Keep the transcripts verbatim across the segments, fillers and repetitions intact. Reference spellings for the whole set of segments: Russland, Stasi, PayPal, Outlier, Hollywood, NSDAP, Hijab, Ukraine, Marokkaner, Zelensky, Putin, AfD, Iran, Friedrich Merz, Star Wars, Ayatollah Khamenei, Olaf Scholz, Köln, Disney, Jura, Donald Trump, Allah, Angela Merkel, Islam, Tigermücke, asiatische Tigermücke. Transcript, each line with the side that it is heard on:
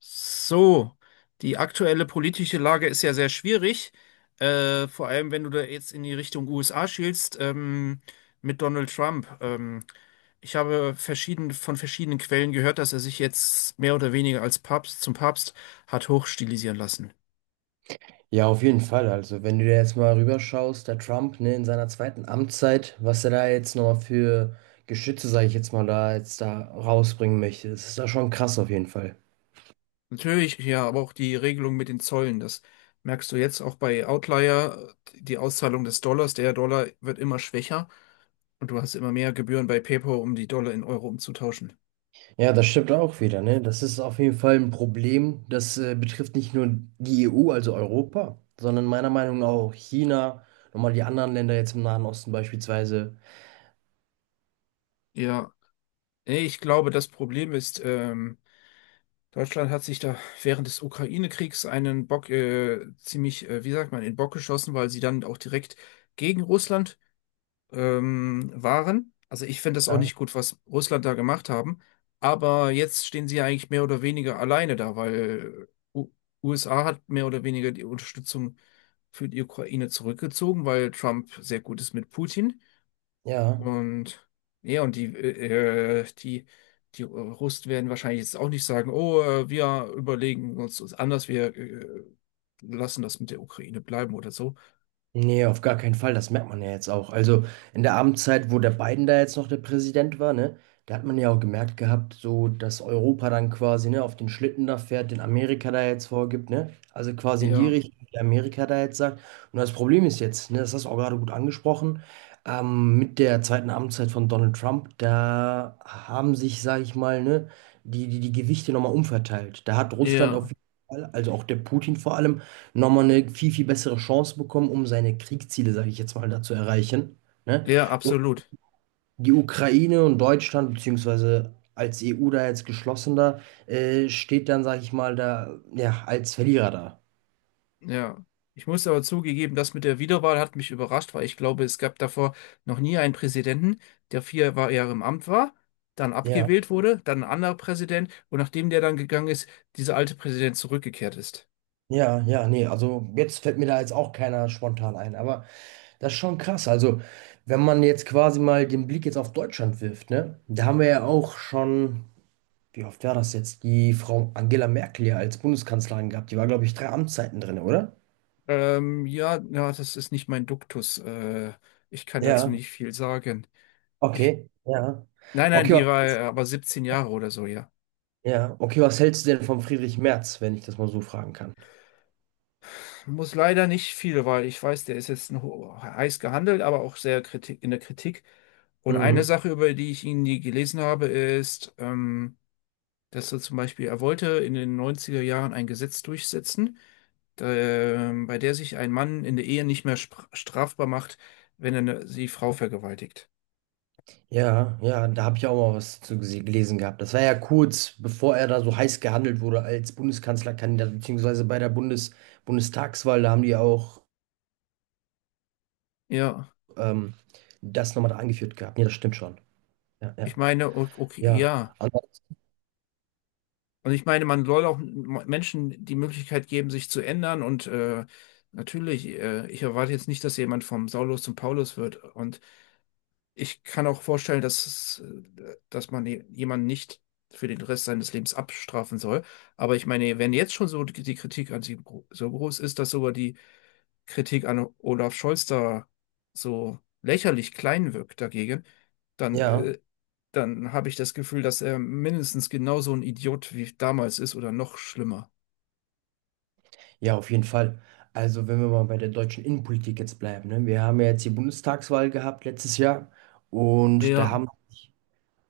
left: So, die aktuelle politische Lage ist ja sehr schwierig, äh, vor allem wenn du da jetzt in die Richtung U S A schielst, ähm, mit Donald Trump. Ähm, ich habe verschieden, von verschiedenen Quellen gehört, dass er sich jetzt mehr oder weniger als Papst zum Papst hat hochstilisieren lassen.
right: Ja, auf jeden Fall. Also, wenn du dir jetzt mal rüberschaust, der Trump, ne, in seiner zweiten Amtszeit, was er da jetzt nochmal für Geschütze, sage ich jetzt mal, da jetzt da rausbringen möchte, das ist da schon krass auf jeden Fall.
left: Natürlich, ja, aber auch die Regelung mit den Zöllen, das merkst du jetzt auch bei Outlier, die Auszahlung des Dollars, der Dollar wird immer schwächer und du hast immer mehr Gebühren bei PayPal, um die Dollar in Euro umzutauschen.
right: Ja, das stimmt auch wieder, ne? Das ist auf jeden Fall ein Problem. Das äh, betrifft nicht nur die E U, also Europa, sondern meiner Meinung nach auch China, nochmal die anderen Länder jetzt im Nahen Osten beispielsweise.
left: Ja, nee, ich glaube, das Problem ist, ähm, Deutschland hat sich da während des Ukraine-Kriegs einen Bock äh, ziemlich, äh, wie sagt man, in den Bock geschossen, weil sie dann auch direkt gegen Russland ähm, waren. Also ich finde das auch
right: Ja.
left: nicht gut, was Russland da gemacht haben. Aber jetzt stehen sie ja eigentlich mehr oder weniger alleine da, weil äh, U USA hat mehr oder weniger die Unterstützung für die Ukraine zurückgezogen, weil Trump sehr gut ist mit Putin.
right: Ja.
left: Und ja, und die, äh, äh, die, die Russen werden wahrscheinlich jetzt auch nicht sagen, oh, äh, wir überlegen uns das anders, wir äh, lassen das mit der Ukraine bleiben oder so.
right: Nee, auf gar keinen Fall. Das merkt man ja jetzt auch. Also in der Amtszeit, wo der Biden da jetzt noch der Präsident war, ne, da hat man ja auch gemerkt gehabt, so dass Europa dann quasi, ne, auf den Schlitten da fährt, den Amerika da jetzt vorgibt, ne? Also quasi in die
left: Ja,
right: Richtung, die Amerika da jetzt sagt. Und das Problem ist jetzt, ne, das hast du auch gerade gut angesprochen, ähm, mit der zweiten Amtszeit von Donald Trump, da haben sich, sage ich mal, ne, die, die, die Gewichte nochmal umverteilt. Da hat Russland auf
left: ja,
right: jeden Fall, also auch der Putin vor allem, nochmal eine viel, viel bessere Chance bekommen, um seine Kriegsziele, sage ich jetzt mal, da zu erreichen. Ne?
left: ja,
right: Und
left: absolut.
right: die Ukraine und Deutschland, beziehungsweise als E U da jetzt geschlossener, äh, steht dann, sage ich mal, da ja, als Verlierer da.
left: Ja. Ich muss aber zugegeben, das mit der Wiederwahl hat mich überrascht, weil ich glaube, es gab davor noch nie einen Präsidenten, der vier Wa- Jahre im Amt war, dann
right: Ja,
left: abgewählt wurde, dann ein anderer Präsident und nachdem der dann gegangen ist, dieser alte Präsident zurückgekehrt ist.
right: ja, ja, nee, also jetzt fällt mir da jetzt auch keiner spontan ein, aber das ist schon krass. Also, wenn man jetzt quasi mal den Blick jetzt auf Deutschland wirft, ne, da haben wir ja auch schon. Wie oft war das jetzt? Die Frau Angela Merkel ja als Bundeskanzlerin gehabt. Die war, glaube ich, drei Amtszeiten drin, oder?
left: Ähm, ja, ja, das ist nicht mein Duktus. Äh, ich kann dazu
right: Ja.
left: nicht viel sagen. Ich,
right: Okay, ja.
left: nein, nein,
right: Okay,
left: die war äh,
right: was,
left: aber siebzehn Jahre oder so, ja.
right: ja. Okay, was hältst du denn von Friedrich Merz, wenn ich das mal so fragen kann?
left: Muss leider nicht viel, weil ich weiß, der ist jetzt ein heiß gehandelt, aber auch sehr Kritik, in der Kritik. Und eine
right: Mhm.
left: Sache, über die ich ihn nie gelesen habe, ist, ähm, dass er zum Beispiel, er wollte in den neunziger Jahren ein Gesetz durchsetzen, da, ähm, bei der sich ein Mann in der Ehe nicht mehr spr- strafbar macht, wenn er eine, die Frau vergewaltigt.
right: Ja, ja, da habe ich auch mal was zu gese- gelesen gehabt. Das war ja kurz, bevor er da so heiß gehandelt wurde als Bundeskanzlerkandidat, beziehungsweise bei der Bundes Bundestagswahl, da haben die ja auch
left: Ja.
right: ähm, das nochmal da angeführt gehabt. Ja, das stimmt schon. Ja, ja,
left: Ich meine, o- okay,
right: ja.
left: ja.
right: An-
left: Und ich meine, man soll auch m- Menschen die Möglichkeit geben, sich zu ändern. Und äh, natürlich, äh, ich erwarte jetzt nicht, dass jemand vom Saulus zum Paulus wird. Und ich kann auch vorstellen, dass, es, äh, dass man je- jemanden nicht für den Rest seines Lebens abstrafen soll. Aber ich meine, wenn jetzt schon so die die Kritik an sie gro- so groß ist, dass sogar die Kritik an Olaf Scholz da so lächerlich klein wirkt dagegen, dann,
right: Ja,
left: äh, dann habe ich das Gefühl, dass er mindestens genauso ein Idiot wie damals ist oder noch schlimmer.
right: Ja, auf jeden Fall. Also, wenn wir mal bei der deutschen Innenpolitik jetzt bleiben, ne? Wir haben ja jetzt die Bundestagswahl gehabt letztes Jahr und da
left: Ja,
right: haben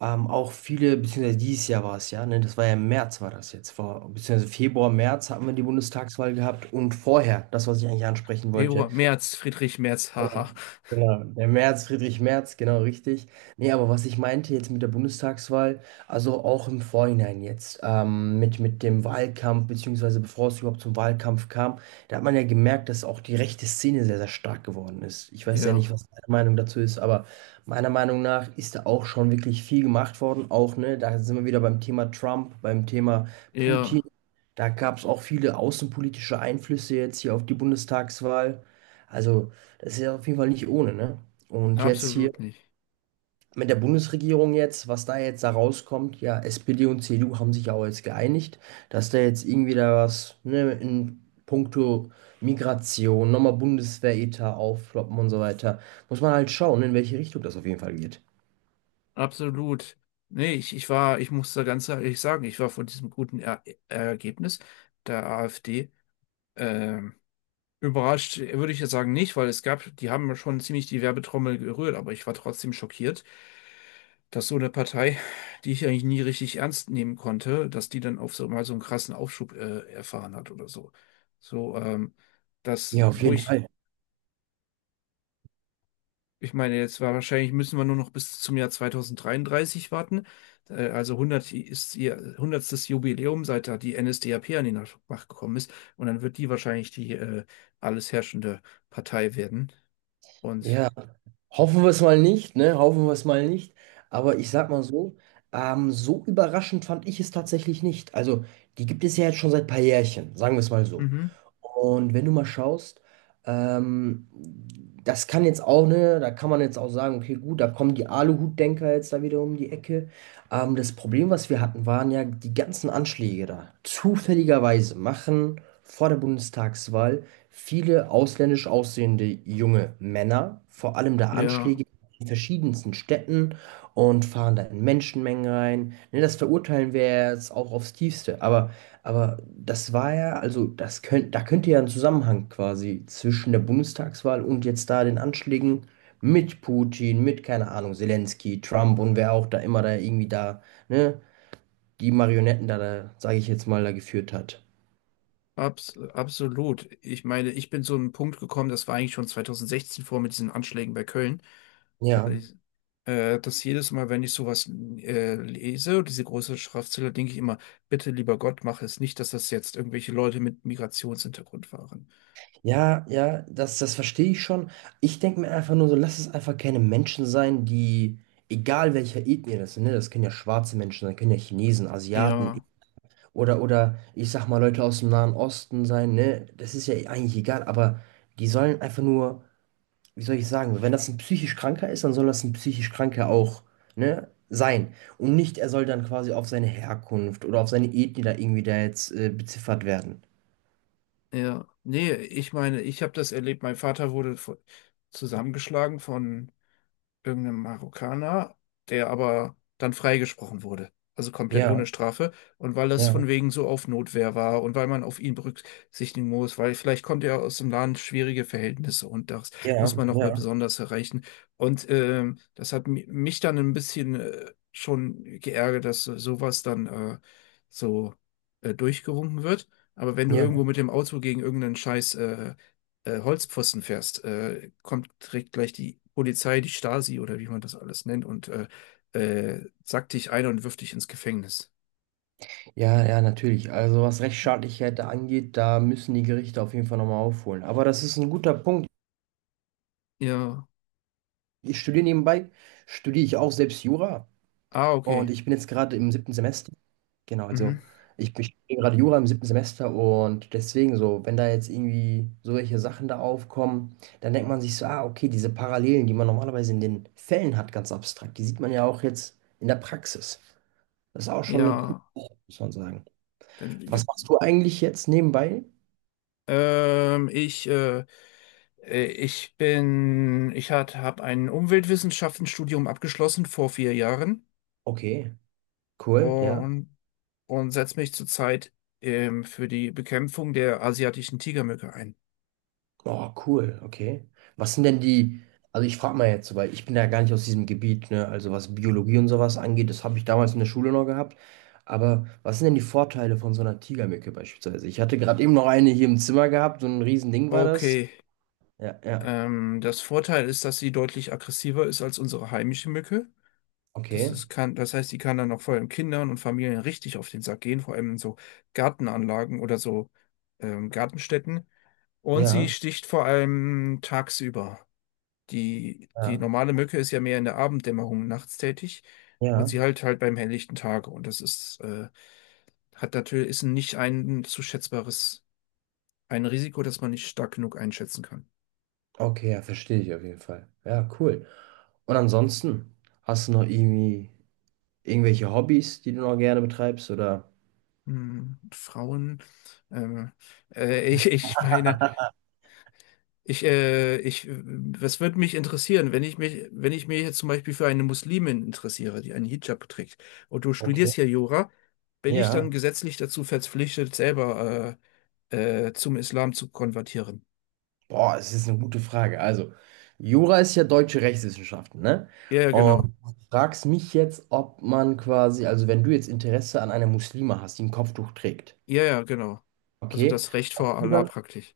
right: ähm, auch viele, beziehungsweise dieses Jahr war es ja, ne? Das war ja im März, war das jetzt, vor, beziehungsweise Februar, März hatten wir die Bundestagswahl gehabt und vorher, das, was ich eigentlich ansprechen wollte,
left: Ebro, Merz, Friedrich Merz,
right: ja,
left: haha.
right: genau. Der Merz, Friedrich Merz, genau richtig. Nee, aber was ich meinte jetzt mit der Bundestagswahl, also auch im Vorhinein jetzt, ähm, mit, mit dem Wahlkampf, beziehungsweise bevor es überhaupt zum Wahlkampf kam, da hat man ja gemerkt, dass auch die rechte Szene sehr, sehr stark geworden ist. Ich weiß ja
left: Ja,
right: nicht, was deine Meinung dazu ist, aber meiner Meinung nach ist da auch schon wirklich viel gemacht worden. Auch, ne, da sind wir wieder beim Thema Trump, beim Thema Putin.
left: ja,
right: Da gab es auch viele außenpolitische Einflüsse jetzt hier auf die Bundestagswahl. Also. Das ist ja auf jeden Fall nicht ohne, ne? Und jetzt hier
left: absolut nicht.
right: mit der Bundesregierung jetzt, was da jetzt da rauskommt, ja, S P D und C D U haben sich ja auch jetzt geeinigt, dass da jetzt irgendwie da was, ne, in puncto Migration, nochmal Bundeswehretat aufploppen und so weiter. Muss man halt schauen, in welche Richtung das auf jeden Fall geht.
left: Absolut. Nee, ich, ich war, ich muss da ganz ehrlich sagen, ich war von diesem guten er Ergebnis der AfD. ähm, Überrascht würde ich jetzt sagen nicht, weil es gab, die haben ja schon ziemlich die Werbetrommel gerührt, aber ich war trotzdem schockiert, dass so eine Partei, die ich eigentlich nie richtig ernst nehmen konnte, dass die dann auf so mal so einen krassen Aufschub äh, erfahren hat oder so. So, ähm, das,
right: Ja, auf
left: wo
right: jeden
left: ich,
right: Fall.
left: ich meine, jetzt war wahrscheinlich müssen wir nur noch bis zum Jahr zwanzig dreiunddreißig warten. Äh, also hundert ist ihr hundertsten. Jubiläum, seit da die N S D A P an die Macht gekommen ist. Und dann wird die wahrscheinlich die äh, alles herrschende Partei werden. Und
right: Ja, hoffen wir es mal nicht, ne? Hoffen wir es mal nicht. Aber ich sag mal so, ähm, so überraschend fand ich es tatsächlich nicht. Also, die gibt es ja jetzt schon seit ein paar Jährchen, sagen wir es mal so.
left: mhm.
right: Und wenn du mal schaust, ähm, das kann jetzt auch, ne, da kann man jetzt auch sagen, okay, gut, da kommen die Aluhutdenker jetzt da wieder um die Ecke. Ähm, das Problem, was wir hatten, waren ja die ganzen Anschläge da. Zufälligerweise machen vor der Bundestagswahl viele ausländisch aussehende junge Männer, vor allem da Anschläge
left: Ja,
right: in verschiedensten Städten und fahren da in Menschenmengen rein. Ne, das verurteilen wir ja jetzt auch aufs Tiefste. Aber, aber das war ja, also das könnt, da könnte ja ein Zusammenhang quasi zwischen der Bundestagswahl und jetzt da den Anschlägen mit Putin, mit, keine Ahnung, Zelensky, Trump und wer auch da immer da irgendwie da, ne, die Marionetten da, da sage ich jetzt mal, da geführt hat.
left: abs absolut. Ich meine, ich bin zu einem Punkt gekommen, das war eigentlich schon zwanzig sechzehn vor mit diesen Anschlägen bei Köln. Und
right: Ja.
left: ich, äh, dass jedes Mal, wenn ich sowas äh, lese, diese große Schriftzelle, denke ich immer, bitte lieber Gott, mach es nicht, dass das jetzt irgendwelche Leute mit Migrationshintergrund waren.
right: Ja, ja, das, das verstehe ich schon. Ich denke mir einfach nur so, lass es einfach keine Menschen sein, die, egal welcher Ethnie das sind, ne, das können ja schwarze Menschen sein, können ja Chinesen, Asiaten
left: Ja,
right: oder, oder ich sag mal Leute aus dem Nahen Osten sein, ne, das ist ja eigentlich egal, aber die sollen einfach nur, wie soll ich sagen, wenn das ein psychisch Kranker ist, dann soll das ein psychisch Kranker auch, ne, sein. Und nicht, er soll dann quasi auf seine Herkunft oder auf seine Ethnie da irgendwie da jetzt äh, beziffert werden.
left: ja. Nee, ich meine, ich habe das erlebt, mein Vater wurde vo- zusammengeschlagen von irgendeinem Marokkaner, der aber dann freigesprochen wurde. Also komplett ohne
right: Ja,
left: Strafe. Und weil das
right: ja,
left: von wegen so auf Notwehr war und weil man auf ihn berücksichtigen muss, weil vielleicht kommt er aus dem Land schwierige Verhältnisse und das
right: ja,
left: muss man nochmal
right: ja,
left: besonders erreichen. Und ähm, das hat mi- mich dann ein bisschen äh, schon geärgert, dass so- sowas dann äh, so äh, durchgewunken wird. Aber wenn du irgendwo
right: ja.
left: mit dem Auto gegen irgendeinen Scheiß äh, äh, Holzpfosten fährst, äh, kommt direkt gleich die Polizei, die Stasi oder wie man das alles nennt und äh, äh, sackt dich ein und wirft dich ins Gefängnis.
right: Ja, ja, natürlich. Also was Rechtsstaatlichkeit da angeht, da müssen die Gerichte auf jeden Fall nochmal aufholen. Aber das ist ein guter Punkt.
left: Ja.
right: Ich studiere nebenbei, studiere ich auch selbst Jura
left: Ah,
right: und
left: okay.
right: ich bin jetzt gerade im siebten Semester. Genau, also
left: Mhm.
right: ich bin ich studiere gerade Jura im siebten Semester und deswegen so, wenn da jetzt irgendwie solche Sachen da aufkommen, dann denkt man sich so, ah, okay, diese Parallelen, die man normalerweise in den Fällen hat, ganz abstrakt, die sieht man ja auch jetzt in der Praxis. Das ist auch schon eine coole
left: Ja.
right: Sache, muss man sagen.
left: Dann,
right: Was
left: gibt-
right: machst du eigentlich jetzt nebenbei?
left: ähm, ich, äh, äh, ich bin, ich hat, habe ein Umweltwissenschaftenstudium abgeschlossen vor vier Jahren
right: Okay. Cool, ja.
left: und, und setze mich zurzeit ähm, für die Bekämpfung der asiatischen Tigermücke ein.
right: Oh, cool, okay. Was sind denn die, also ich frage mal jetzt, so, weil ich bin ja gar nicht aus diesem Gebiet, ne? Also was Biologie und sowas angeht, das habe ich damals in der Schule noch gehabt. Aber was sind denn die Vorteile von so einer Tigermücke beispielsweise? Ich hatte gerade eben noch eine hier im Zimmer gehabt, so ein Riesending war das.
left: Okay.
right: Ja, ja.
left: Ähm, das Vorteil ist, dass sie deutlich aggressiver ist als unsere heimische Mücke. Das
right: Okay.
left: ist, kann, das heißt, sie kann dann auch vor allem Kindern und Familien richtig auf den Sack gehen, vor allem in so Gartenanlagen oder so ähm, Gartenstätten. Und sie
right: Ja,
left: sticht vor allem tagsüber. Die, die
right: ja,
left: normale Mücke ist ja mehr in der Abenddämmerung nachts tätig und
right: ja.
left: sie halt halt beim helllichten Tage. Und das ist äh, hat natürlich, ist nicht ein zu schätzbares ein Risiko, das man nicht stark genug einschätzen kann.
right: Okay, ja, verstehe ich auf jeden Fall. Ja, cool. Und ansonsten, hast du noch irgendwie irgendwelche Hobbys, die du noch gerne betreibst oder?
left: Hm, Frauen, ähm, äh, ich, ich meine, ich, äh, ich, äh, was würde mich interessieren, wenn ich mich, wenn ich mich jetzt zum Beispiel für eine Muslimin interessiere, die einen Hijab trägt, und du studierst
right: Okay.
left: hier Jura, bin ich dann
right: Ja.
left: gesetzlich dazu verpflichtet, selber äh, äh, zum Islam zu konvertieren?
right: Boah, es ist eine gute Frage. Also, Jura ist ja deutsche Rechtswissenschaften, ne?
left: Ja, ja,
right: Und
left: genau.
right: du fragst mich jetzt, ob man quasi, also wenn du jetzt Interesse an einer Muslima hast, die ein Kopftuch trägt,
left: Ja, ja, genau. Also
right: okay?
left: das Recht vor Allah praktisch.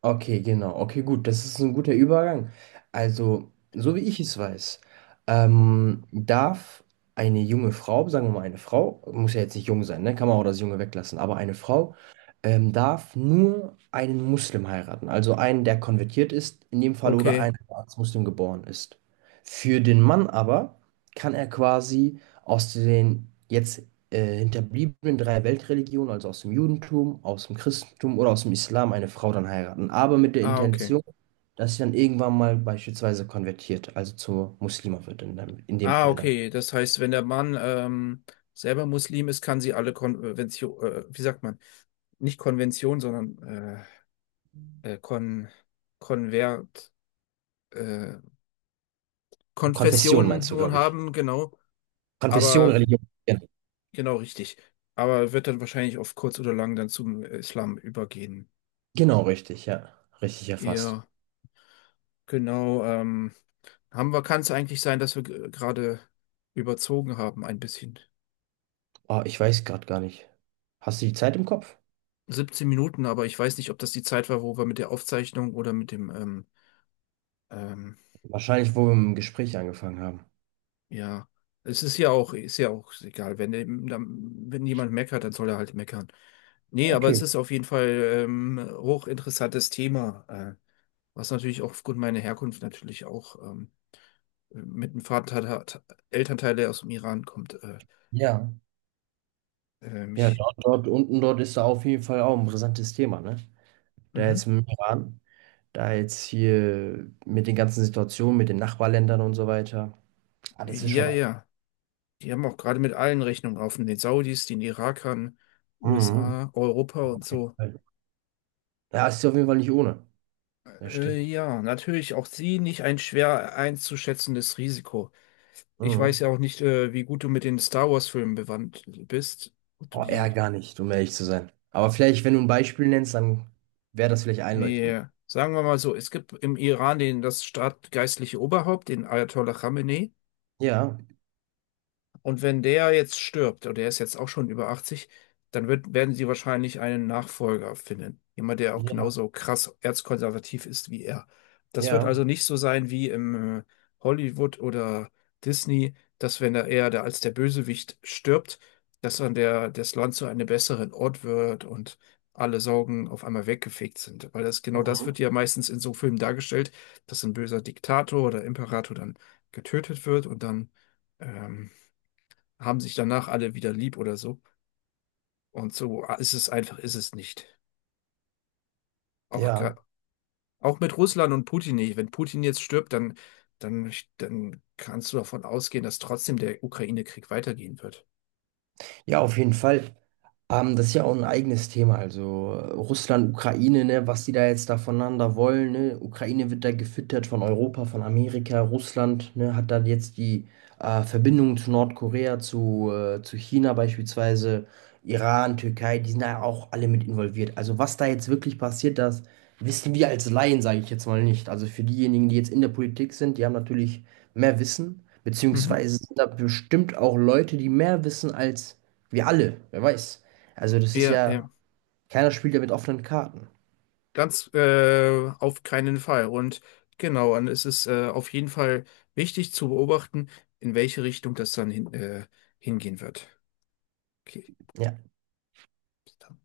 right: Okay, genau. Okay, gut. Das ist ein guter Übergang. Also, so wie ich es weiß, ähm, darf eine junge Frau, sagen wir mal eine Frau, muss ja jetzt nicht jung sein, ne? Kann man auch das Junge weglassen, aber eine Frau ähm, darf nur einen Muslim heiraten. Also einen, der konvertiert ist, in dem Fall oder einen,
left: Okay.
right: der als Muslim geboren ist. Für den Mann aber kann er quasi aus den jetzt äh, Hinterbliebenen drei Weltreligionen, also aus dem Judentum, aus dem Christentum oder aus dem Islam, eine Frau dann heiraten, aber mit der
left: Ah, okay.
right: Intention, dass sie dann irgendwann mal beispielsweise konvertiert, also zur Muslima wird in dem, in dem
left: Ah,
right: Fall dann.
left: okay. Das heißt, wenn der Mann ähm, selber Muslim ist, kann sie alle Konvention, äh, wie sagt man, nicht Konvention, sondern äh, äh, Kon Konvert, äh,
right: Konfession
left: Konfessionen
right: meinst du,
left: nun
right: glaube ich.
left: haben, genau.
right: Konfession,
left: Aber
right: Religion. Genau,
left: genau richtig. Aber wird dann wahrscheinlich auf kurz oder lang dann zum Islam übergehen.
right: Genau, richtig, ja. Richtig erfasst.
left: Ja, genau. Ähm, haben wir, kann es eigentlich sein, dass wir g- gerade überzogen haben ein bisschen.
right: Oh, ich weiß gerade gar nicht. Hast du die Zeit im Kopf?
left: siebzehn Minuten, aber ich weiß nicht, ob das die Zeit war, wo wir mit der Aufzeichnung oder mit dem, ähm, ähm,
right: Wahrscheinlich, wo wir im Gespräch angefangen haben.
left: ja, es ist ja auch, ist ja auch egal. Wenn, der- dann- wenn jemand meckert, dann soll er halt meckern. Nee, aber es
right: Okay.
left: ist auf jeden Fall ähm, hochinteressantes Thema, äh, was natürlich auch aufgrund meiner Herkunft natürlich auch ähm, mit einem Vater, hat- Elternteil, der aus dem Iran kommt, äh,
right: Ja.
left: äh,
right: Ja,
left: mich.
right: dort, dort unten, dort ist da auf jeden Fall auch ein brisantes Thema, ne? Da jetzt
left: Mhm.
right: im Iran. Da jetzt hier mit den ganzen Situationen, mit den Nachbarländern und so weiter. Ah, das ist
left: Ja,
right: schon.
left: ja. Die haben auch gerade mit allen Rechnungen offen, den Saudis, den Irakern,
right: Mhm.
left: U S A, Europa und so.
right: Ja, es ist auf jeden Fall nicht ohne. Ja,
left: Äh,
right: stimmt.
left: ja, natürlich auch sie nicht ein schwer einzuschätzendes Risiko. Ich weiß ja
right: Mhm.
left: auch nicht, äh, wie gut du mit den Star Wars-Filmen bewandt bist. Ob du
right: Oh, eher
left: die,
right: gar nicht, um ehrlich zu sein. Aber vielleicht, wenn du ein Beispiel nennst, dann wäre das vielleicht einleuchtend.
left: nee, sagen wir mal so, es gibt im Iran den, das staatgeistliche Oberhaupt, den Ayatollah Khamenei.
right: Ja,
left: Und wenn der jetzt stirbt, oder der ist jetzt auch schon über achtzig, dann wird, werden sie wahrscheinlich einen Nachfolger finden. Jemand, der auch
right: ja,
left: genauso krass erzkonservativ ist wie er. Das wird
right: ja,
left: also nicht so sein wie im äh, Hollywood oder Disney, dass wenn er eher der, als der Bösewicht stirbt, dass dann der, das Land zu einem besseren Ort wird und alle Sorgen auf einmal weggefegt sind. Weil das, genau das
right: mhm.
left: wird ja meistens in so Filmen dargestellt, dass ein böser Diktator oder Imperator dann getötet wird und dann ähm, haben sich danach alle wieder lieb oder so. Und so ist es einfach, ist es nicht. Auch, gra-
right: Ja.
left: auch mit Russland und Putin nicht. Wenn Putin jetzt stirbt, dann, dann, dann kannst du davon ausgehen, dass trotzdem der Ukraine-Krieg weitergehen wird.
right: Ja, auf jeden Fall. Ähm, das ist ja auch ein eigenes Thema. Also äh, Russland, Ukraine, ne, was die da jetzt da voneinander wollen. Ne? Ukraine wird da gefüttert von Europa, von Amerika. Russland, ne, hat dann jetzt die äh, Verbindung zu Nordkorea, zu, äh, zu China beispielsweise, Iran, Türkei, die sind da auch alle mit involviert. Also was da jetzt wirklich passiert, das wissen wir als Laien, sage ich jetzt mal nicht. Also für diejenigen, die jetzt in der Politik sind, die haben natürlich mehr Wissen,
left: Mhm.
right: beziehungsweise sind da bestimmt auch Leute, die mehr wissen als wir alle, wer weiß. Also das ist
left: Ja,
right: ja,
left: ja.
right: keiner spielt ja mit offenen Karten.
left: Ganz äh, auf keinen Fall. Und genau, und es ist äh, auf jeden Fall wichtig zu beobachten, in welche Richtung das dann hin, äh, hingehen wird. Okay.
right: Ja,
left: Bis dann.